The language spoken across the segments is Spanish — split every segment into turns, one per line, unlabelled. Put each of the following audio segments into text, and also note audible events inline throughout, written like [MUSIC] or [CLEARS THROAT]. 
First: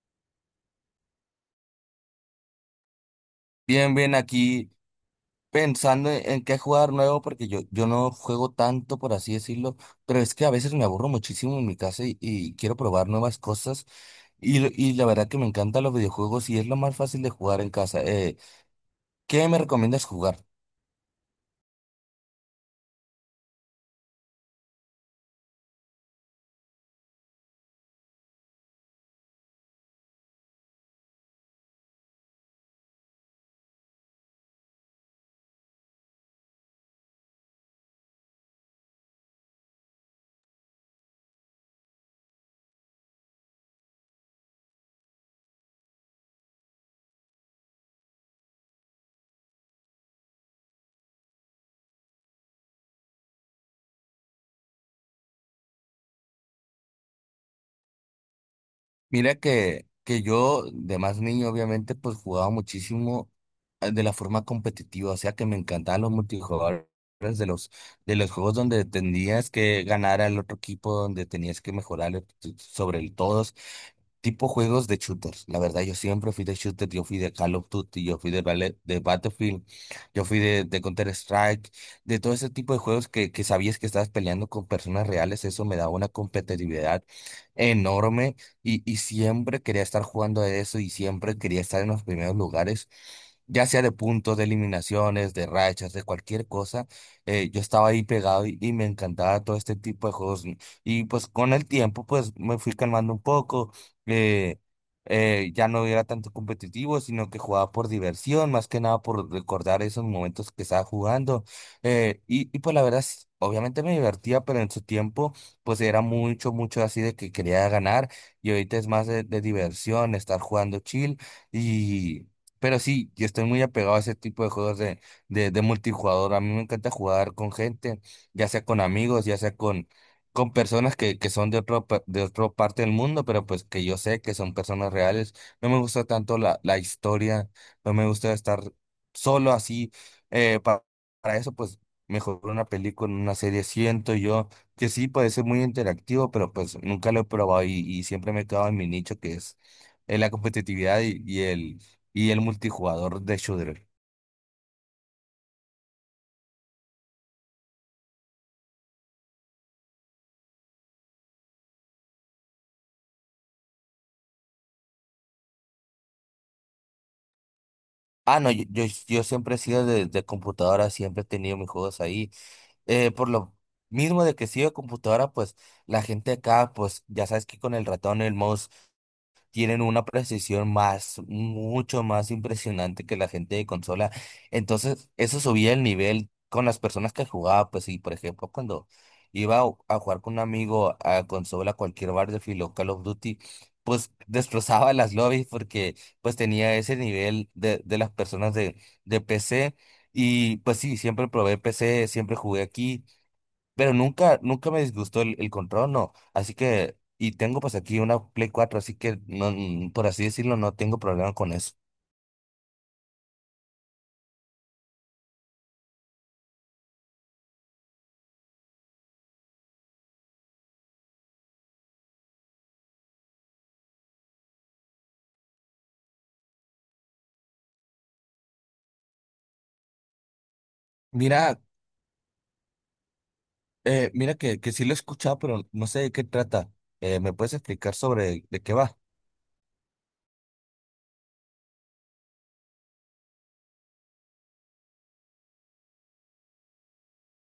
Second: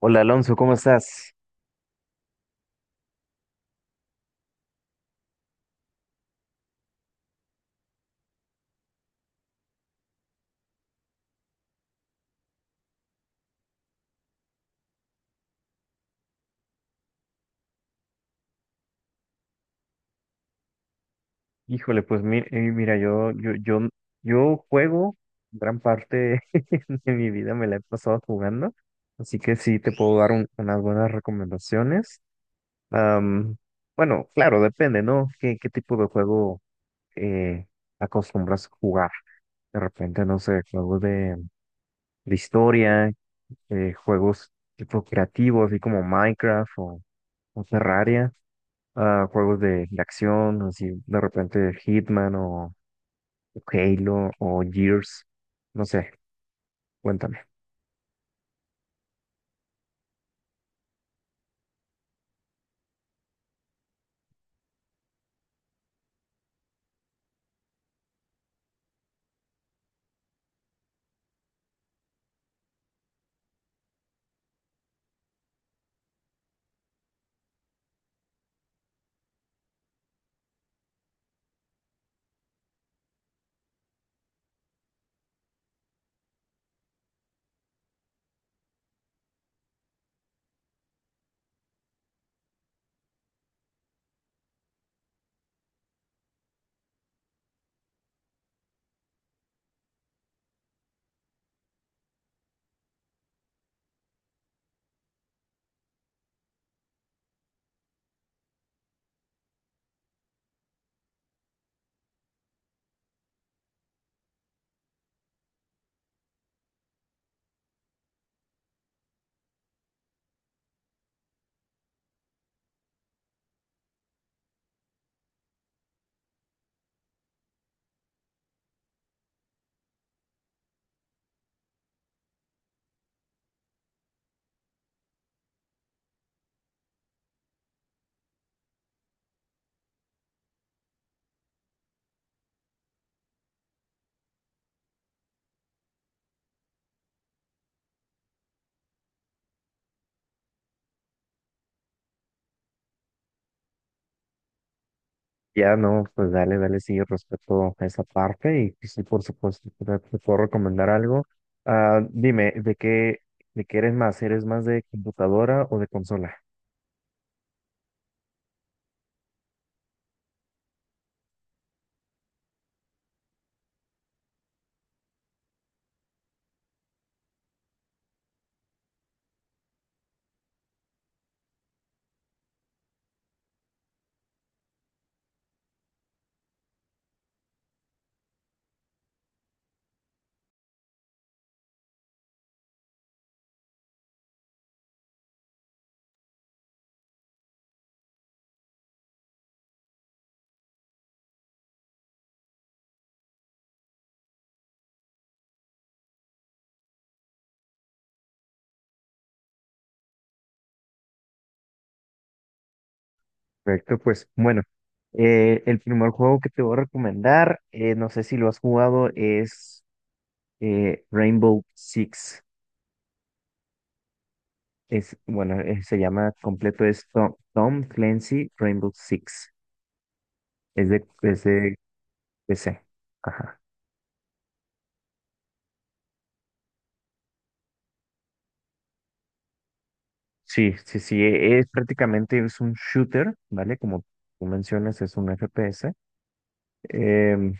Hola Alonso, ¿cómo estás?
Bien, bien, aquí pensando en qué jugar nuevo, porque yo no juego tanto, por así decirlo, pero es que a veces me aburro muchísimo en mi casa y quiero probar nuevas cosas. Y la verdad que me encantan los videojuegos y es lo más fácil de jugar en casa. ¿Qué me recomiendas jugar?
Híjole, pues mira, yo juego gran parte [LAUGHS] de mi vida, me la he pasado jugando, así que sí te puedo dar unas buenas recomendaciones. Am, bueno, claro, depende, ¿no? ¿Qué, qué tipo de juego eh, acostumbras a jugar? De repente, no sé, juegos de historia, juegos tipo creativos, así como Minecraft o Terraria. A juegos de acción, así de repente Hitman o Halo o Gears, no sé, cuéntame.
Mira que yo de más niño obviamente pues jugaba muchísimo, de la forma competitiva, o sea que me encantaban los multijugadores de los de los juegos donde tenías que ganar al otro equipo, donde tenías que mejorar sobre el todo. Tipo juegos de shooters. La verdad, yo siempre fui de shooter. Yo fui de Call of Duty, yo fui de Battlefield, yo fui de Counter-Strike, de todo ese tipo de juegos que sabías que estabas peleando con personas reales. Eso me daba una competitividad enorme, y siempre quería estar jugando a eso y siempre quería estar en los primeros lugares, ya sea de puntos, de eliminaciones, de rachas, de cualquier cosa. Yo estaba ahí pegado, y me encantaba todo este tipo de juegos. Y pues con el tiempo, pues me fui calmando un poco eh, ya no era tanto competitivo, sino que jugaba por diversión, más que nada por recordar esos momentos que estaba jugando. Y pues la verdad, sí, obviamente me divertía, pero en su tiempo, pues era mucho, mucho así de que quería ganar, y ahorita es más de diversión, estar jugando chill, y... Pero sí, yo estoy muy apegado a ese tipo de juegos de multijugador. A mí me encanta jugar con gente, ya sea con amigos, ya sea con personas que son de otro, pa- de otra parte del mundo, pero pues que yo sé que son personas reales. No me gusta tanto la historia, no me gusta estar solo así. eh, pa- para eso, pues mejor una película, una serie. Siento yo que sí puede ser muy interactivo, pero pues nunca lo he probado, y siempre me he quedado en mi nicho que es la competitividad y el multijugador de shooter.
Ya no, pues dale, dale, sí, respecto a esa parte y pues sí, por supuesto, te puedo recomendar algo. Ah, dime, de qué eres más? ¿Eres más de computadora o de consola?
Ah, no, yo siempre he sido de computadora, siempre he tenido mis juegos ahí. Por lo mismo de que sí computadora, pues la gente acá, pues ya sabes que con el ratón y el mouse tienen una precisión más, mucho más impresionante que la gente de consola. Entonces, eso subía el nivel con las personas que jugaba, pues, y por ejemplo, cuando iba a jugar con un amigo a consola, cualquier Battlefield o Call of Duty, pues destrozaba las lobbies porque pues tenía ese nivel de las personas de PC. Y pues sí, siempre probé PC, siempre jugué aquí. Pero nunca, nunca me disgustó el control, no. Así que, y tengo pues aquí una Play cuatro, así que no, por así decirlo, no tengo problema con eso.
Perfecto, pues bueno, el primer juego que te voy a recomendar, no sé si lo has jugado, es Rainbow Six. Es, bueno, se llama completo es Tom Clancy Rainbow Six. Es
Mira,
de PC. Ajá.
mira que sí lo he escuchado, pero no sé de qué trata. ¿Me puedes explicar sobre de qué va?
Sí, sí, sí. Es, prácticamente es un shooter, ¿vale? Como tú mencionas, es un FPS. Em,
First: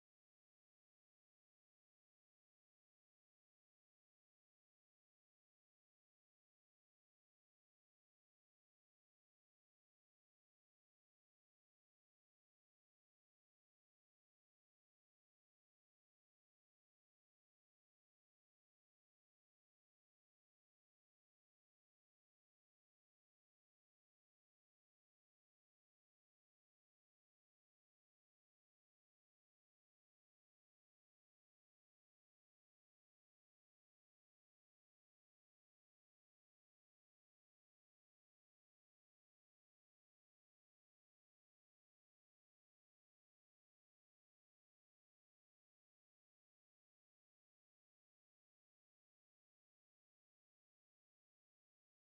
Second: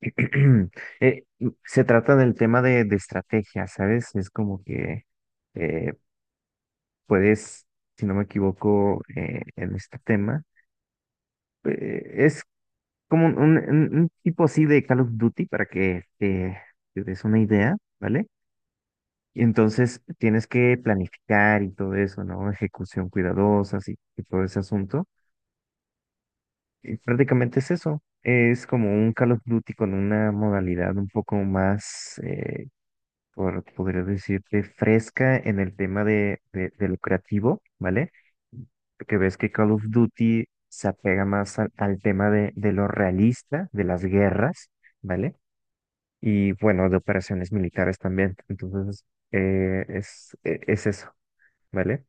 [CLEARS THROAT] eh, se trata del tema de estrategia, ¿sabes? Es como que eh, puedes, si no me equivoco, en este tema. Eh, es como un, un tipo así de Call of Duty para que te des una idea, ¿vale? Y entonces tienes que planificar y todo eso, ¿no? Ejecución cuidadosa y todo ese asunto. Y prácticamente es eso. Es como un Call of Duty con una modalidad un poco más, por, podría decirte, fresca en el tema de lo creativo, ¿vale? Porque ves que Call of Duty se apega más al, al tema de lo realista, de las guerras, ¿vale? Y bueno, de operaciones militares también. Entonces, es eso, ¿vale?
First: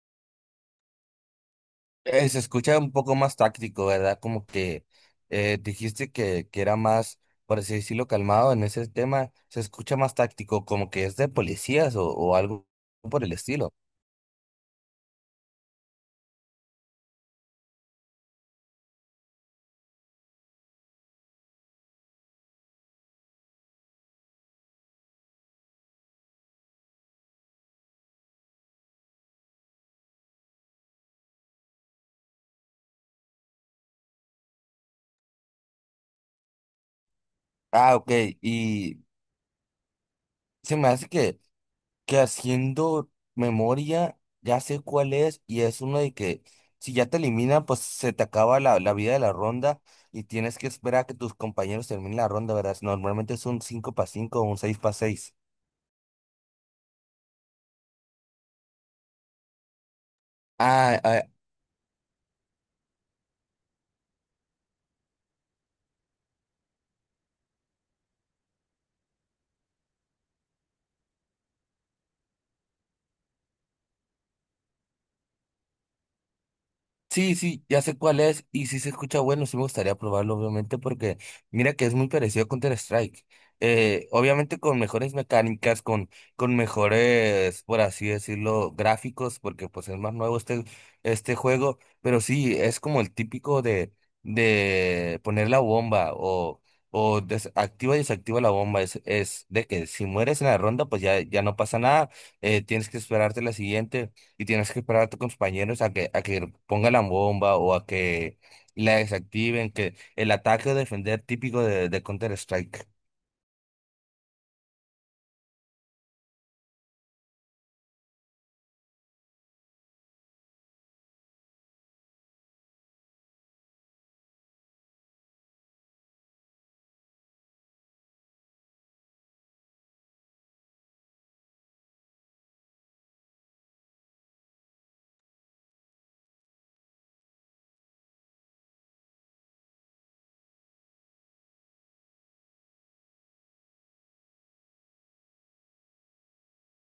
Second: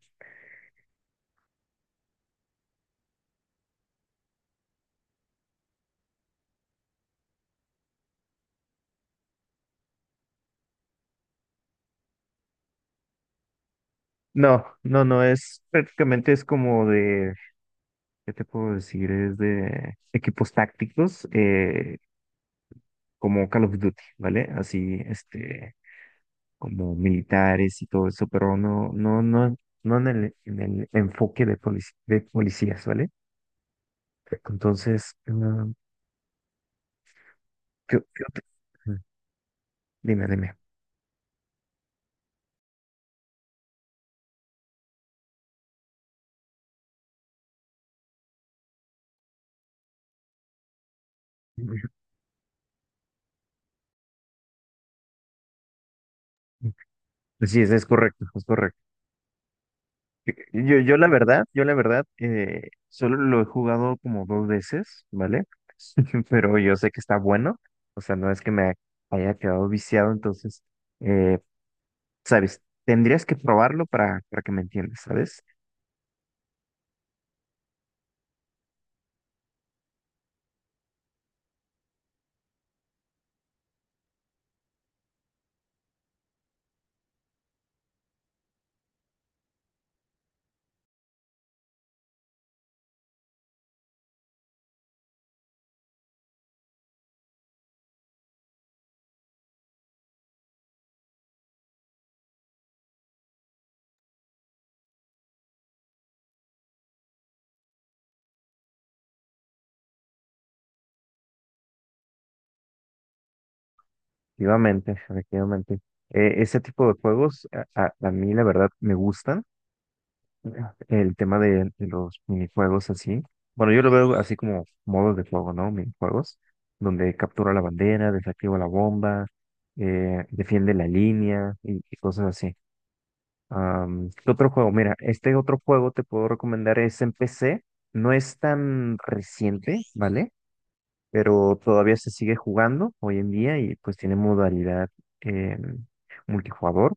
Se escucha un poco más táctico, ¿verdad? Como que dijiste que era más, por así decirlo, calmado en ese tema. Se escucha más táctico, como que es de policías o algo por el estilo.
No, no, no, es prácticamente es como de, ¿qué te puedo decir? Es de equipos tácticos, como Call of Duty, ¿vale? Así, este, como militares y todo eso, pero no, no, no, no en el, en el enfoque de de policías, ¿vale? Entonces,
Ah, ok.
qué otra?
Y
Dime, dime.
se me hace que haciendo memoria ya sé cuál es, y es uno de que si ya te eliminan, pues se te acaba la vida de la ronda y tienes que esperar a que tus compañeros
[LAUGHS]
terminen la ronda, ¿verdad? Normalmente es un 5 para 5 o un 6 para 6.
Sí, es correcto, es correcto. Yo, yo la verdad, solo lo he jugado como dos veces, ¿vale? [LAUGHS] Pero yo sé que está bueno, o sea, no es que me haya quedado viciado, entonces, eh, ¿sabes? Tendrías que probarlo para que me entiendas, ¿sabes?
Sí, sí, ya sé cuál es y sí se escucha bueno, sí me gustaría probarlo obviamente porque mira que es muy parecido a Counter-Strike. Obviamente con mejores mecánicas, con mejores, por así decirlo, gráficos, porque pues es más nuevo este juego, pero sí, es como el típico de poner la bomba o des- activa y desactiva la bomba. Es de que si mueres en la ronda pues ya no pasa nada, tienes que esperarte la siguiente y tienes que esperar a tus compañeros a que pongan la bomba o a que la desactiven, que el ataque o defender típico de Counter-Strike.
Efectivamente, efectivamente. Ese tipo de juegos a mí, la verdad, me gustan. El tema de los minijuegos así. Bueno, yo lo veo así como modos de juego, ¿no? Minijuegos, donde captura la bandera, desactiva la bomba, defiende la línea y cosas así. ¿Qué otro juego? Mira, este otro juego te puedo recomendar es en PC. No es tan reciente, ¿vale? Pero todavía se sigue jugando hoy en día y pues tiene modalidad eh, multijugador.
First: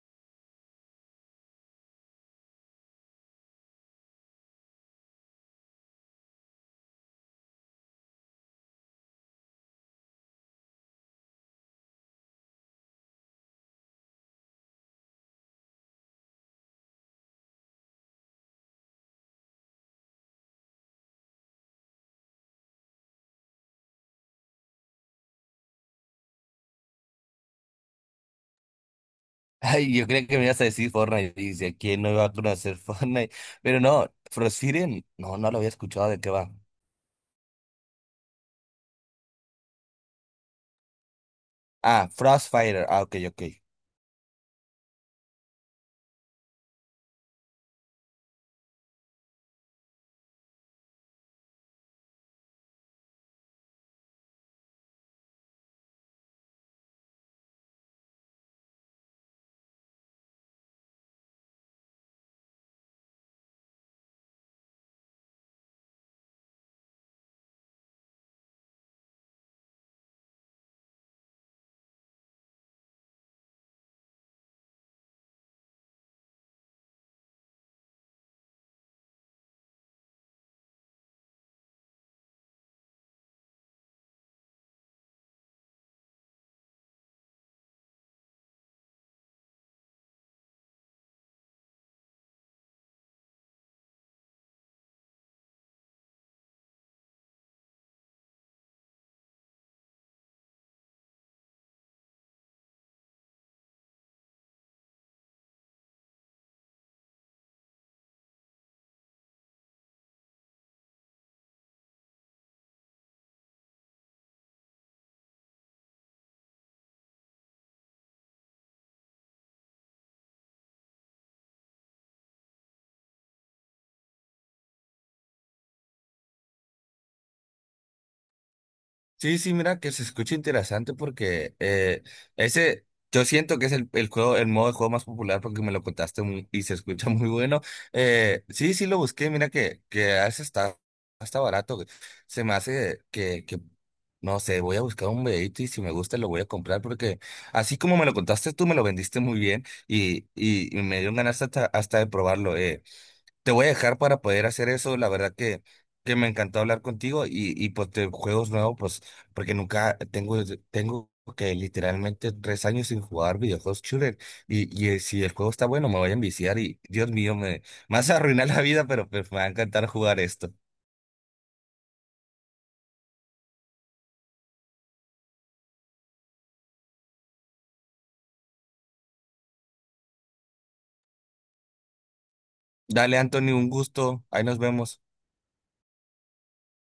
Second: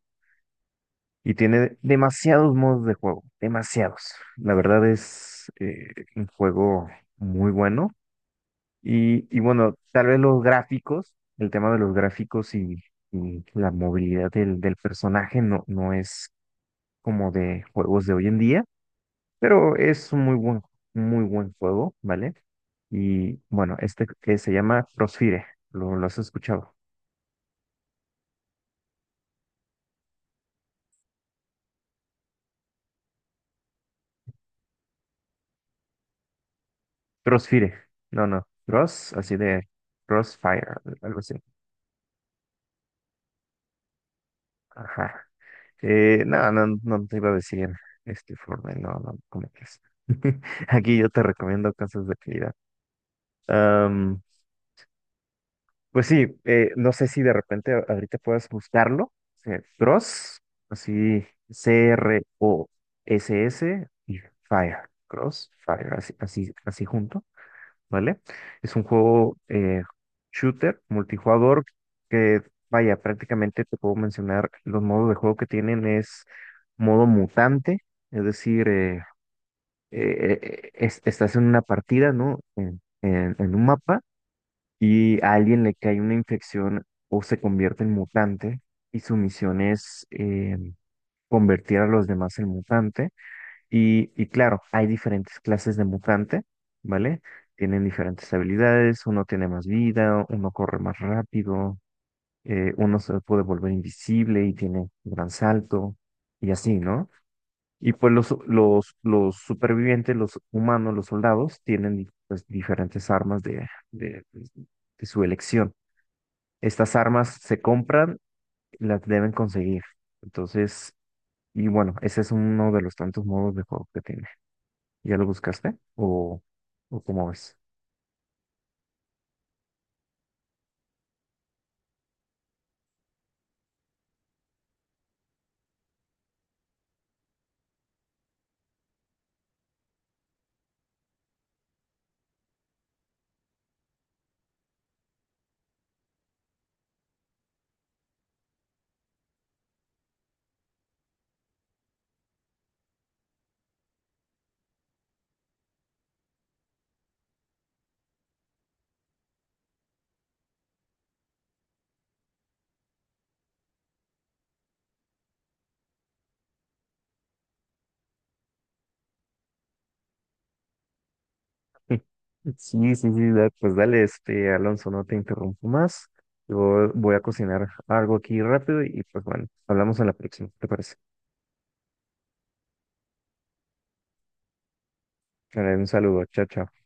Y tiene demasiados modos de juego, demasiados. La verdad es un juego muy bueno. Y bueno, tal vez los gráficos, el tema de los gráficos y la movilidad del, del personaje no, no es como de juegos de hoy en día, pero es un muy buen juego, ¿vale? Y bueno, este que se llama Crossfire, lo has escuchado?
[LAUGHS] Ay, yo creía que me ibas a decir Fortnite, y dice, ¿quién no iba a conocer [LAUGHS] Fortnite? Pero no, Frostfire, no, no lo había escuchado de qué va.
Crossfire, no, no, Cross, así de Crossfire, algo así.
Ah, Frostfire, ah, ok, ok.
Ajá. No, no, no te iba a decir este informe, no, no, ¿cómo crees? [LAUGHS] Aquí yo te recomiendo cosas de calidad. Am, pues sí, no sé si de repente ahorita puedas buscarlo. Eh, Cross, así, C-R-O-S-S y Fire. Cross, Fire, así, así, así junto. ¿Vale? Es un juego shooter, multijugador, que vaya, prácticamente te puedo mencionar los modos de juego que tienen es modo mutante, es decir, estás en una partida, ¿no? En, en un mapa y a alguien le cae una infección o se convierte en mutante y su misión es convertir a los demás en mutante y claro, hay diferentes clases de mutante, ¿vale? Tienen diferentes habilidades, uno tiene más vida, uno corre más rápido, uno se puede volver invisible y tiene un gran salto, y así, ¿no? Y pues los supervivientes, los humanos, los soldados, tienen pues, diferentes armas de, pues, de su elección. Estas armas se compran, las deben conseguir. Entonces, y bueno, ese es uno de los tantos modos de juego que tiene. ¿Ya lo buscaste? O cómo ves?
Sí, sí, mira que se escucha interesante porque ese, yo siento que es el juego, el modo de juego más popular porque me lo contaste y se escucha [LAUGHS] muy bueno. Sí, sí lo busqué, mira que a veces está barato. Se me hace no sé, voy a buscar un videito y si me gusta lo voy a comprar porque así como me lo contaste tú, me lo vendiste muy bien, y me dieron ganas hasta de probarlo. Te voy a dejar para poder hacer eso. La verdad que me encantó hablar contigo, y pues de juegos nuevos, pues porque nunca tengo que literalmente 3 años sin jugar videojuegos shooter, y si el juego está bueno me voy a enviciar y Dios mío, me vas a arruinar la vida, pero pues me va a encantar jugar esto.
[LAUGHS] Sí, sí, sí, pues dale, este, Alonso, no te interrumpo más. Yo voy a cocinar algo aquí rápido y pues bueno, hablamos en la próxima, ¿te parece?
Dale, Anthony, un gusto. Ahí nos vemos.
Dale, un saludo, chao, chao.